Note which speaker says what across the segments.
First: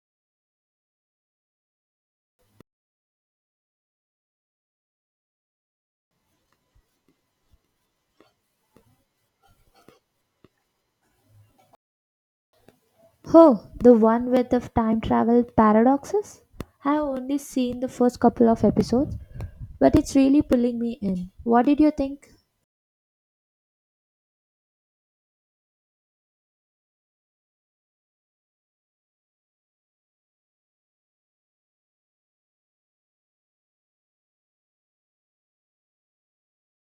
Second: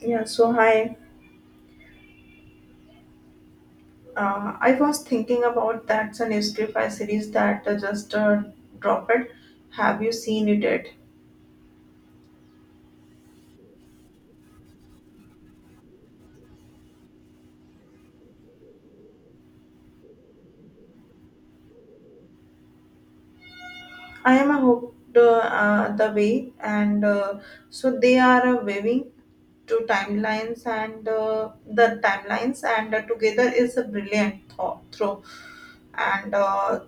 Speaker 1: Yeah, so hi. I was thinking about that the Nestify series that just dropped. Have you seen it yet?
Speaker 2: Oh, the one with the time travel paradoxes? I have only seen the first couple of episodes, but it's really pulling me in. What did you think?
Speaker 1: I am hooked, the way, and so they are waving to timelines and the timelines, and together is a brilliant thought through and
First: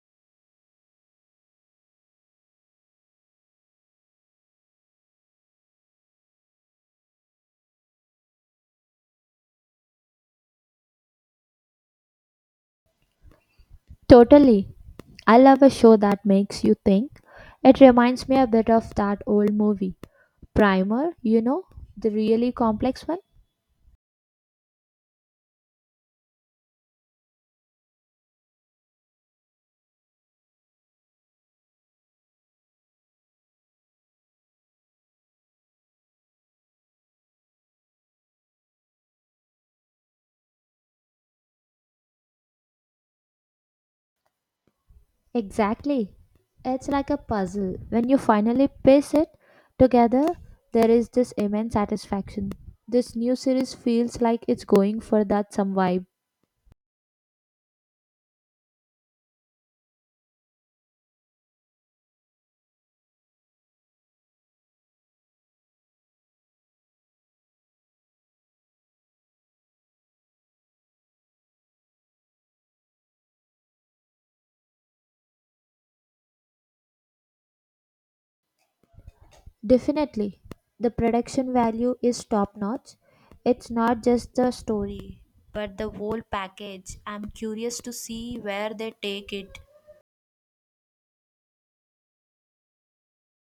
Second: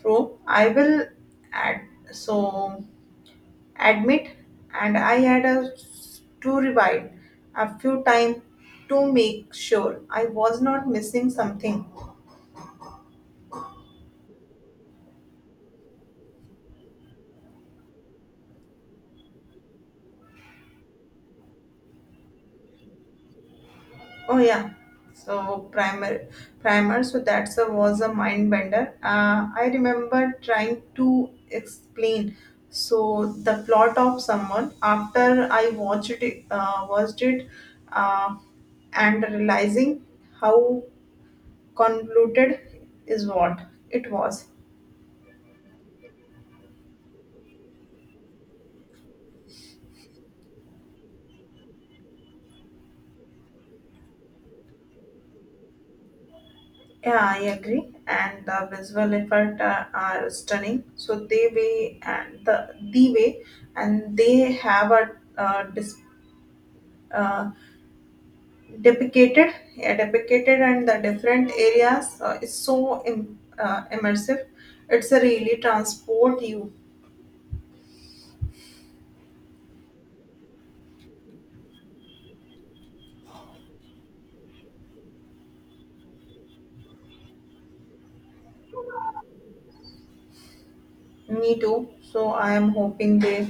Speaker 1: through. I will add so admit, and I had a, to rewind a few times to make sure I was not missing something.
Speaker 2: Totally. I love a show that makes you think. It reminds me a bit of that old movie, Primer, you know, the really complex one.
Speaker 1: Oh yeah, so primer, primer. So that's a was a mind bender. I remember trying to explain. So the plot of someone after I watched it, uh, and realizing how convoluted is what it was.
Speaker 2: Exactly. It's like a puzzle. When you finally piece it together, there is this immense satisfaction. This new series feels like it's going for that some vibe.
Speaker 1: Yeah, I agree. And the visual effect are stunning. So they way and the way and they have a uh, dis, uh, depicted, yeah, depicted and the different areas is so immersive. It's a really transport you.
Speaker 2: Definitely, the production value is top notch. It's not just the story, but the whole package. I'm curious to see where they take it.
Speaker 1: Me too. So I am hoping they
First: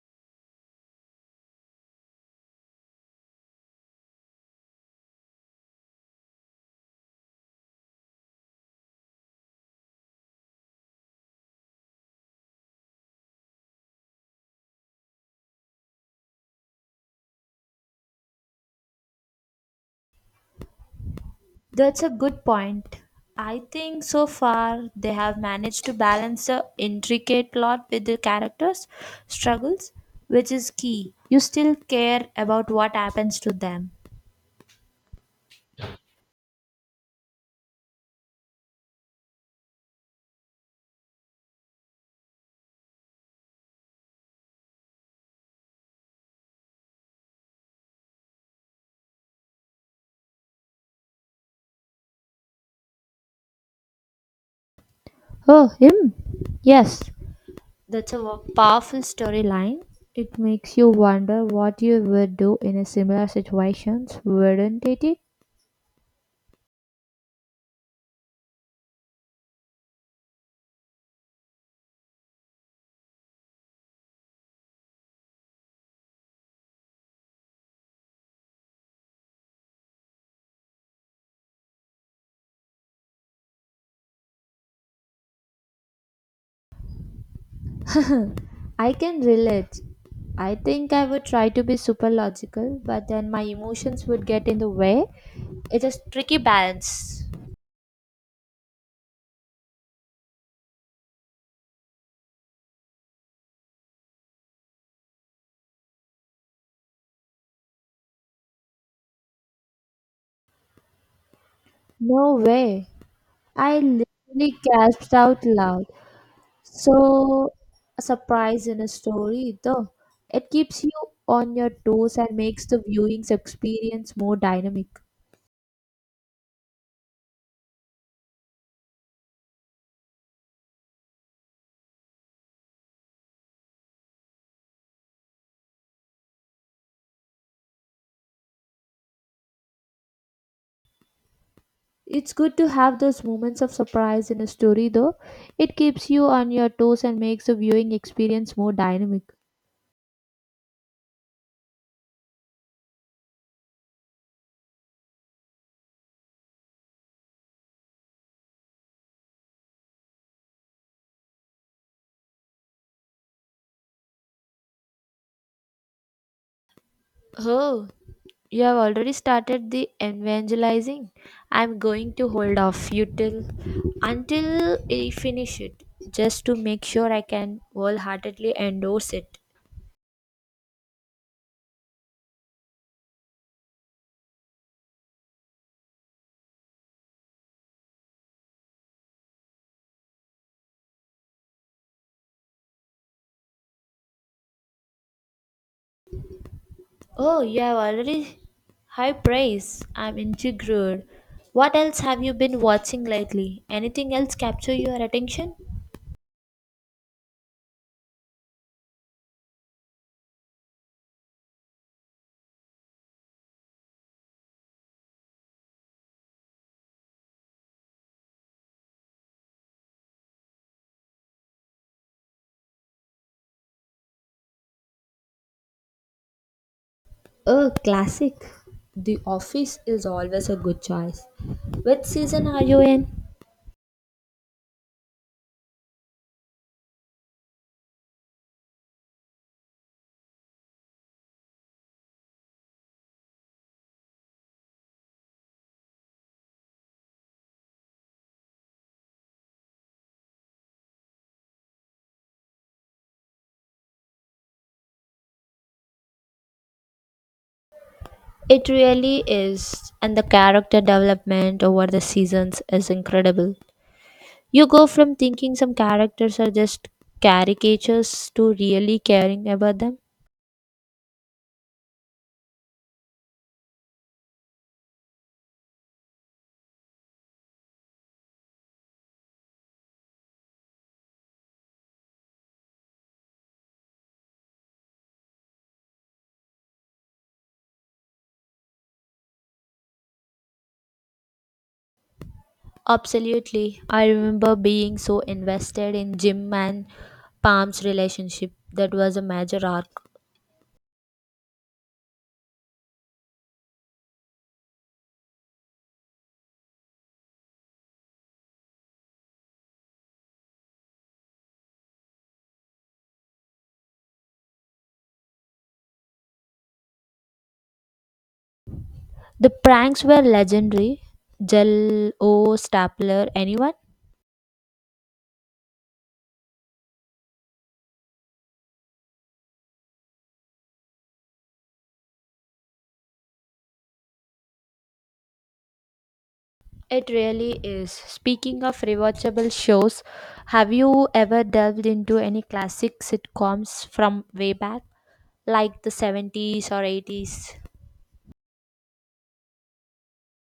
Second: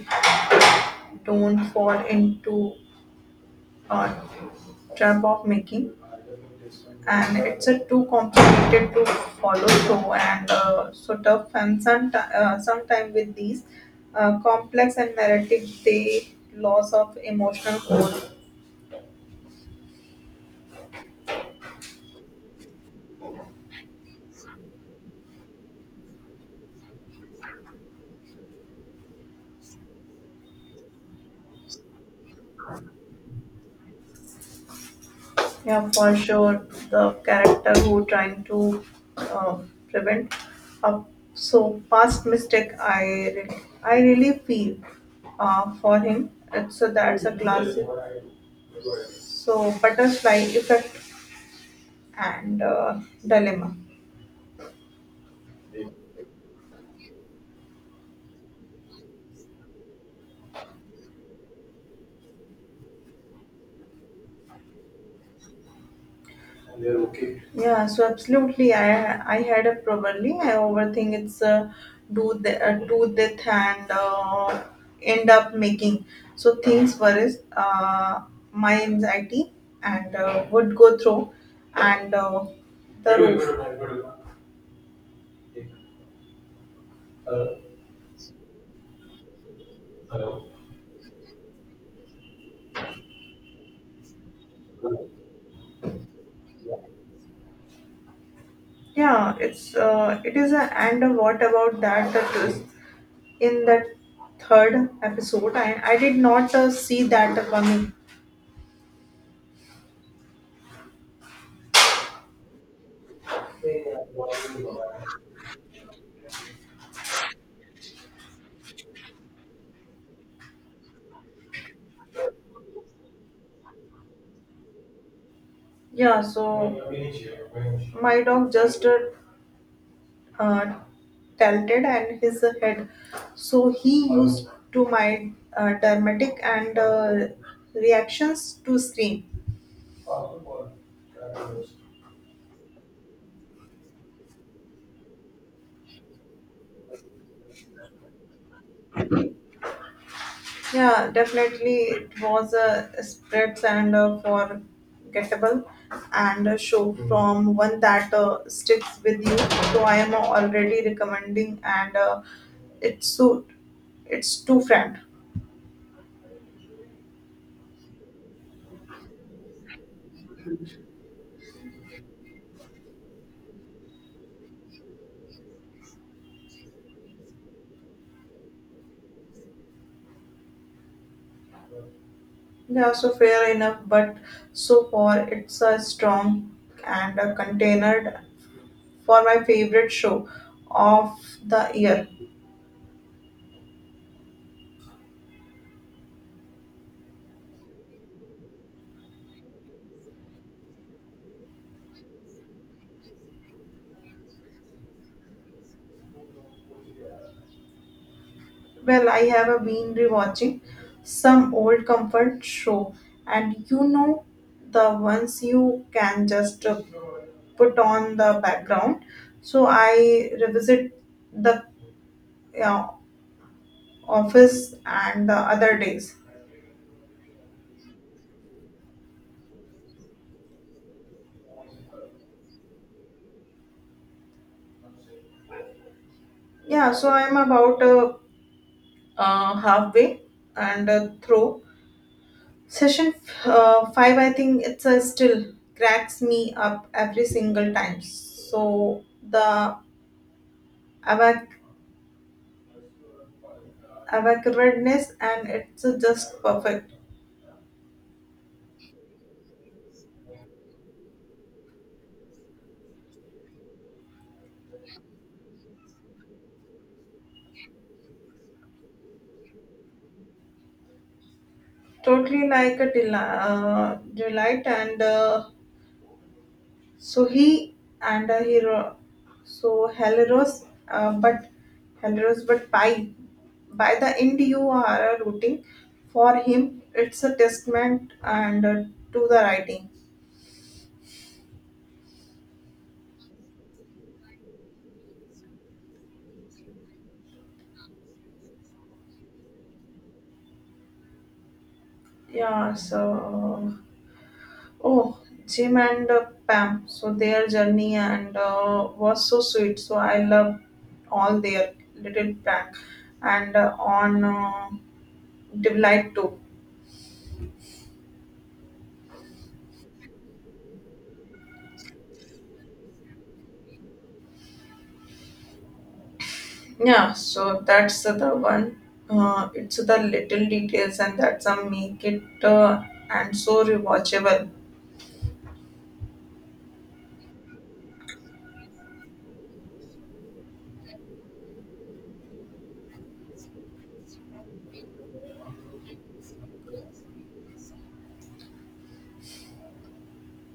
Speaker 1: don't fall into a trap of making and it's a too complicated to follow through and so tough and some sometime with these complex and narrative they loss of emotional core.
Speaker 2: That's a good point. I think so far they have managed to balance the intricate plot with the characters' struggles, which is key. You still care about what happens to them.
Speaker 1: Yeah, for sure the character who trying to uh, prevent a so past mistake I really feel for him. So that's a classic so butterfly effect and dilemma.
Speaker 2: Oh, him? Yes. That's a powerful storyline. It makes you wonder what you would do in a similar situations, wouldn't it?
Speaker 1: Yeah, so absolutely. I had a probably. I overthink it's a do the do that and end up making so things worries my anxiety and would go through and the roof.
Speaker 2: I can relate. I think I would try to be super logical, but then my emotions would get in the way. It's a tricky balance.
Speaker 1: Yeah, it is a and what about that that is in the third episode? I did not see that coming.
Speaker 2: No way. I literally gasped out loud. So, a surprise in a story, though. It keeps you on your toes and makes the viewing's experience more dynamic.
Speaker 1: Yeah, so my dog just uh, tilted and his head. So he used to my dramatic and reactions to scream.
Speaker 2: It's good to have those moments of surprise in a story, though. It keeps you on your toes and makes the viewing experience more dynamic.
Speaker 1: Yeah, definitely it was a spreads and forgettable and a show from one that sticks with you. So I am already recommending and it's so it's too friend.
Speaker 2: Oh, you have already started the evangelizing. I'm going to hold off you till until I finish it, just to make sure I can wholeheartedly endorse it.
Speaker 1: Yeah, so fair enough, but so far it's a strong and a contained for my favorite show of the year.
Speaker 2: Oh, you have already high praise. I'm intrigued. What else have you been watching lately? Anything else capture your attention?
Speaker 1: Well, I have been rewatching some old comfort show, and you know the ones you can just put on the background. So I revisit the uh, office and the other days.
Speaker 2: A classic. The Office is always a good choice. Which season are you in?
Speaker 1: Yeah, so I'm about halfway and through Session 5, I think it's still cracks me up every single time. So the evac- evasiveness and it's just perfect.
Speaker 2: It really is, and the character development over the seasons is incredible. You go from thinking some characters are just caricatures to really caring about them.
Speaker 1: Totally like a delight and so he and a hero. So Heleros, but Heleros, but by the end you are rooting for him. It's a testament and to the writing.
Speaker 2: Absolutely. I remember being so invested in Jim and Pam's relationship. That was a major arc.
Speaker 1: Yeah, so oh, Jim and Pam, so their journey and was so sweet. So I love all their little prank and on delight too.
Speaker 2: The pranks were legendary. Jell O, Stapler, anyone?
Speaker 1: Yeah, so that's the one. It's the little details and that's a make it and so rewatchable.
Speaker 2: It really is. Speaking of rewatchable shows, have you ever delved into any classic sitcoms from way back, like the 70s or 80s?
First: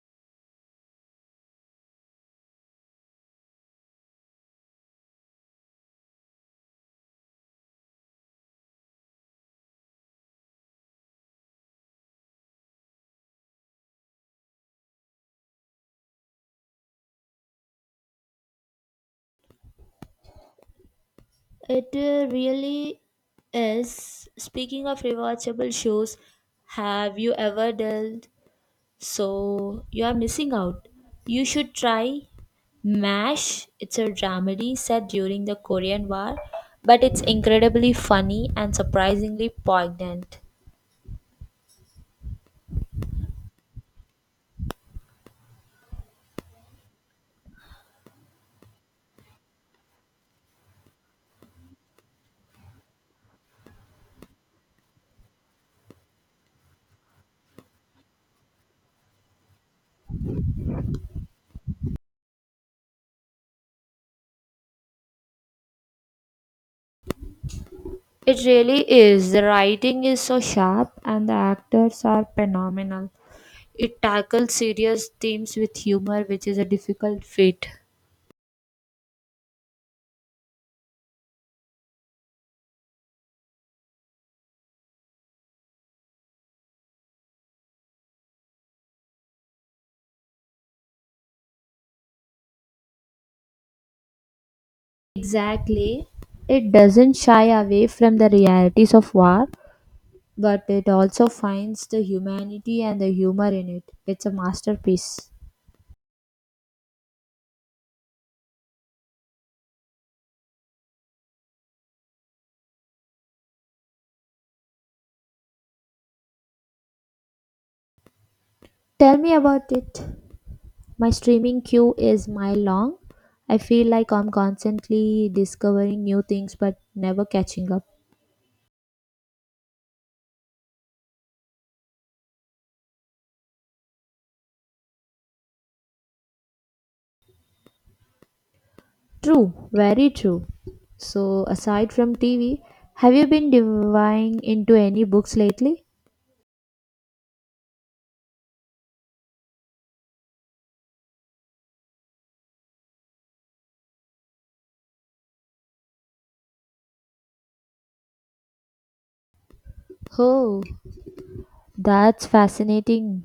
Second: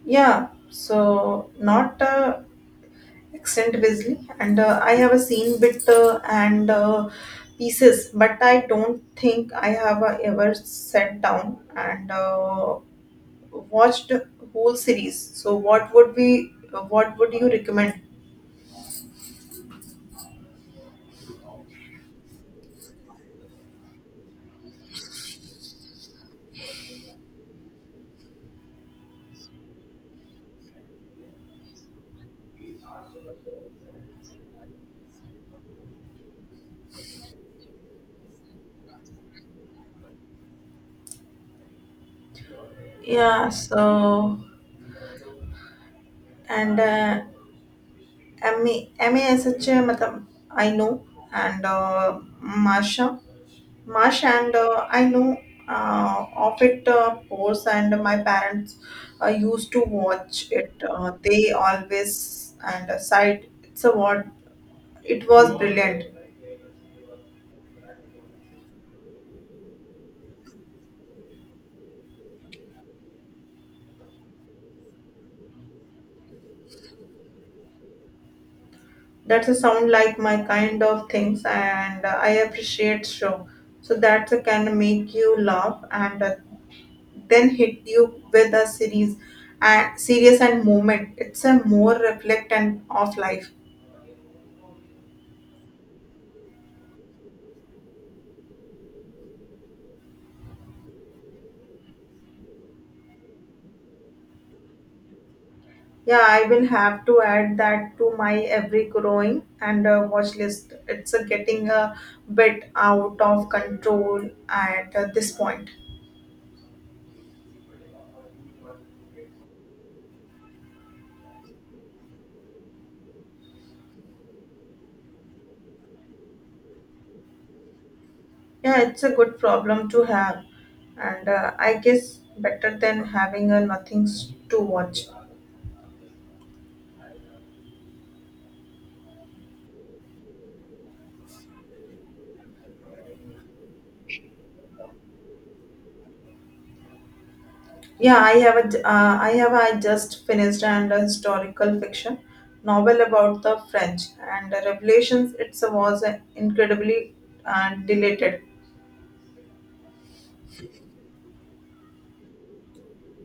Speaker 1: Yeah, so not Extent Wesley, and I have a seen bit and pieces, but I don't think I have ever sat down and watched whole series. So, what would you recommend?
Speaker 2: It really is. Speaking of rewatchable shows, have you ever delved? So you are missing out. You should try MASH. It's a dramedy set during the Korean War, but it's incredibly funny and surprisingly poignant.
Speaker 1: Yeah, so and MA मतलब I know, and Masha. Marsh and I know of it course and my parents used to watch it. They always and sighed. It's a word. It was brilliant.
Speaker 2: It really is. The writing is so sharp and the actors are phenomenal. It tackles serious themes with humor, which is a difficult feat.
Speaker 1: That's a sound like my kind of things and I appreciate show. So that can make you laugh and then hit you with a series and serious and moment. It's a more reflect and of life.
Speaker 2: Exactly. It doesn't shy away from the realities of war, but it also finds the humanity and the humor in it. It's a masterpiece.
Speaker 1: Yeah, I will have to add that to my every growing and watch list. It's getting a bit out of control at this point.
Speaker 2: Tell me about it. My streaming queue is mile long. I feel like I'm constantly discovering new things but never catching up.
Speaker 1: Yeah, it's a good problem to have, and I guess better than having nothing s- to watch.
Speaker 2: True, very true. So, aside from TV, have you been diving into any books lately?
Speaker 1: Yeah, I have a j- I have I just finished and a historical fiction novel about the French and the revelations. It was incredibly deleted.
Speaker 2: Oh, that's fascinating.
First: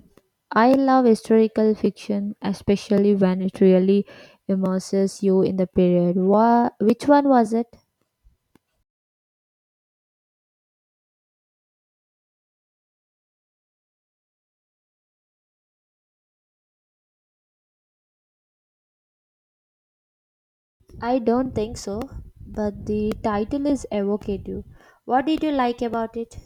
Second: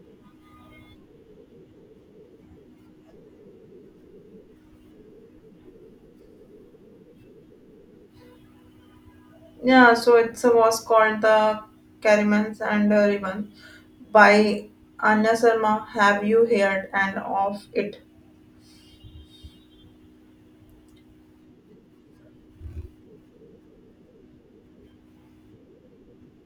Speaker 2: I love historical fiction, especially when it really immerses you in the period. Which one was it?
Speaker 1: Yeah, so it was called the Caramels and the Ribbon by Anna Sharma. Have you heard and of it?
Speaker 2: I don't think so, but the title is evocative. What did you like about it?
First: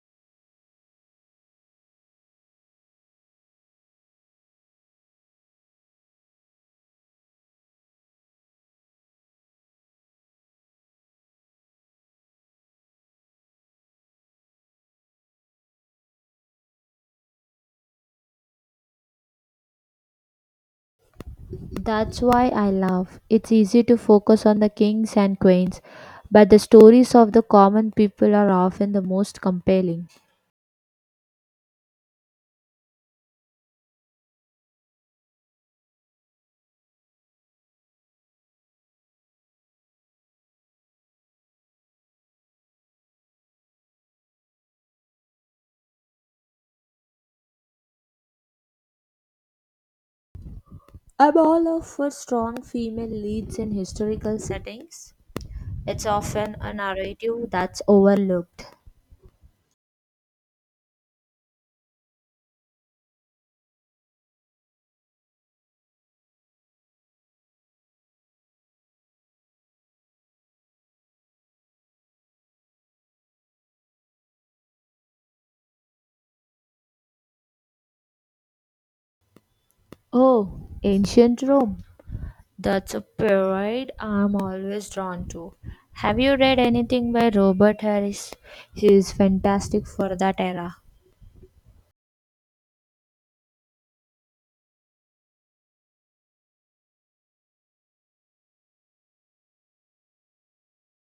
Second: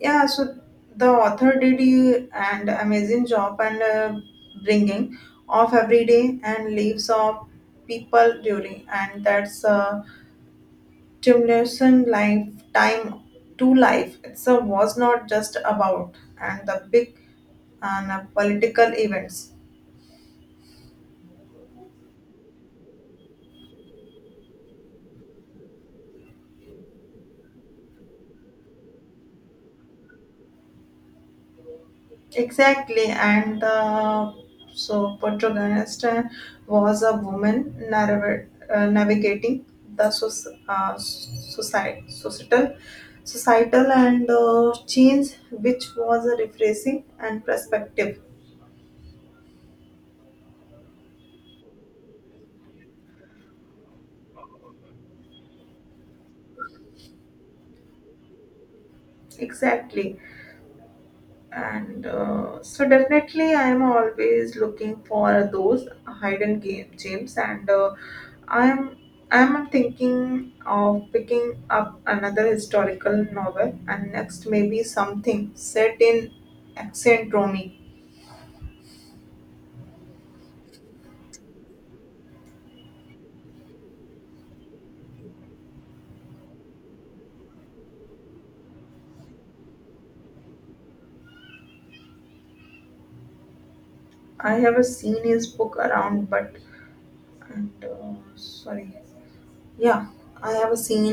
Speaker 1: Yeah, so the author did you an amazing job and bringing of everyday and lives of people during and that's a stimulation lifetime to life. It's a was not just about and the big and political events.
Speaker 2: That's why I love. It's easy to focus on the kings and queens, but the stories of the common people are often the most compelling.
Speaker 1: Exactly, and the so protagonist was a woman navigating the societal and change, which was a refreshing and perspective.
Speaker 2: I'm all up for strong female leads in historical settings. It's often a narrative that's overlooked.
Speaker 1: Exactly, and so definitely I am always looking for those hidden game gems, and i'm I'm thinking of picking up another historical novel and next maybe something set in ancient Rome.
Speaker 2: Oh, ancient Rome. That's a period I'm always drawn to. Have you read anything by Robert Harris? He is fantastic for that era.
Speaker 1: I have seen his book around but and sorry. Yeah, I have seen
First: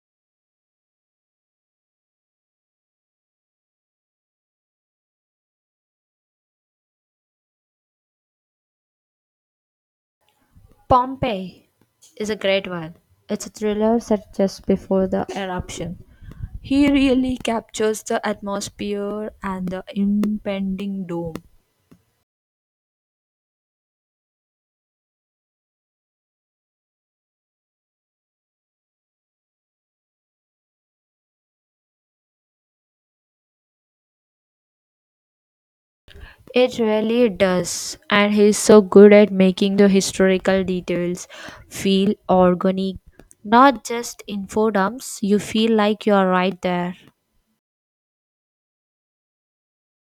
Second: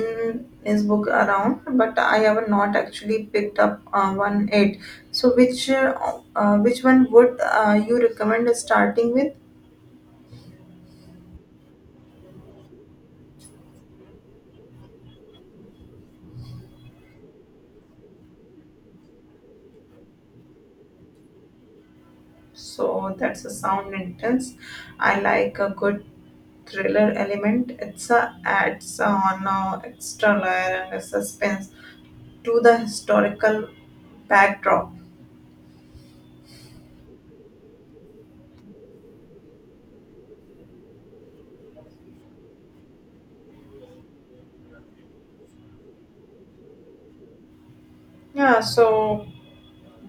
Speaker 1: his book around, but I have not actually picked up one yet. So, which one would you recommend starting with?
Speaker 2: "Pompeii" is a great one. It's a thriller set just before the eruption. He really captures the atmosphere and the impending doom.
Speaker 1: So that's a sound intense. I like a good thriller element. It's a adds on extra layer and a suspense to the historical backdrop.
Speaker 2: It really does, and he's so good at making the historical details feel organic, not just info dumps. You feel like you are right there.
Speaker 1: Yeah, so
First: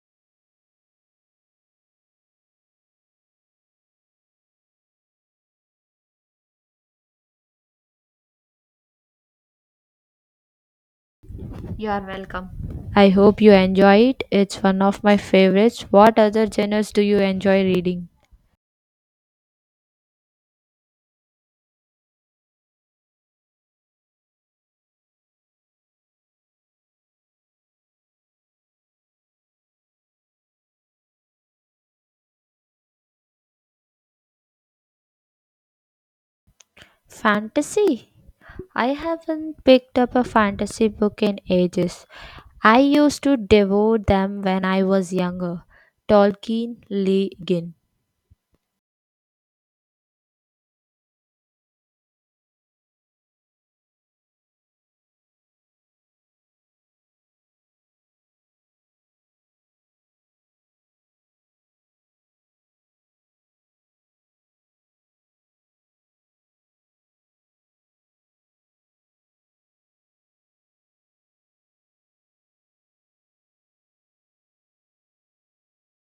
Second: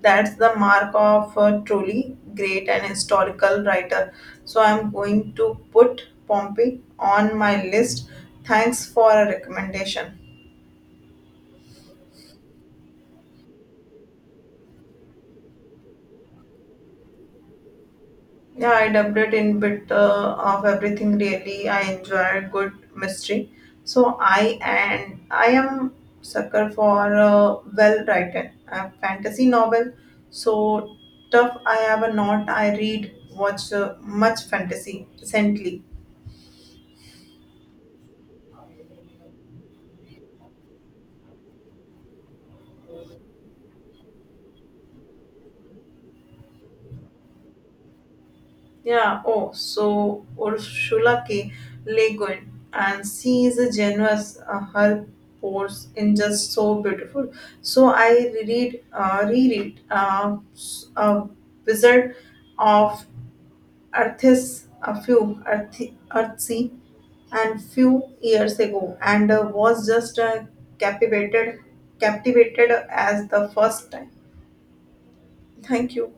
Speaker 1: that's the mark of a truly great and historical writer. So I'm going to put Pompey on my list. Thanks for a recommendation.
Speaker 2: You are welcome. I hope you enjoy it. It's one of my favorites. What other genres do you enjoy reading?
Speaker 1: Yeah, I dubbed it in bit of everything really. I enjoyed good mystery. So I am sucker for a well-written fantasy novel. So tough I have a not. I read watch much fantasy recently.
Speaker 2: Fantasy? I haven't picked up a fantasy book in ages. I used to devour them when I was younger. Tolkien, Lee
Speaker 1: Yeah, oh, so Ursula K. Le Guin, and she is a generous, her pores in just so beautiful. So reread Wizard of Earth's a few earthy, earthy and few years ago, and was just captivated, captivated as the first time. Thank you.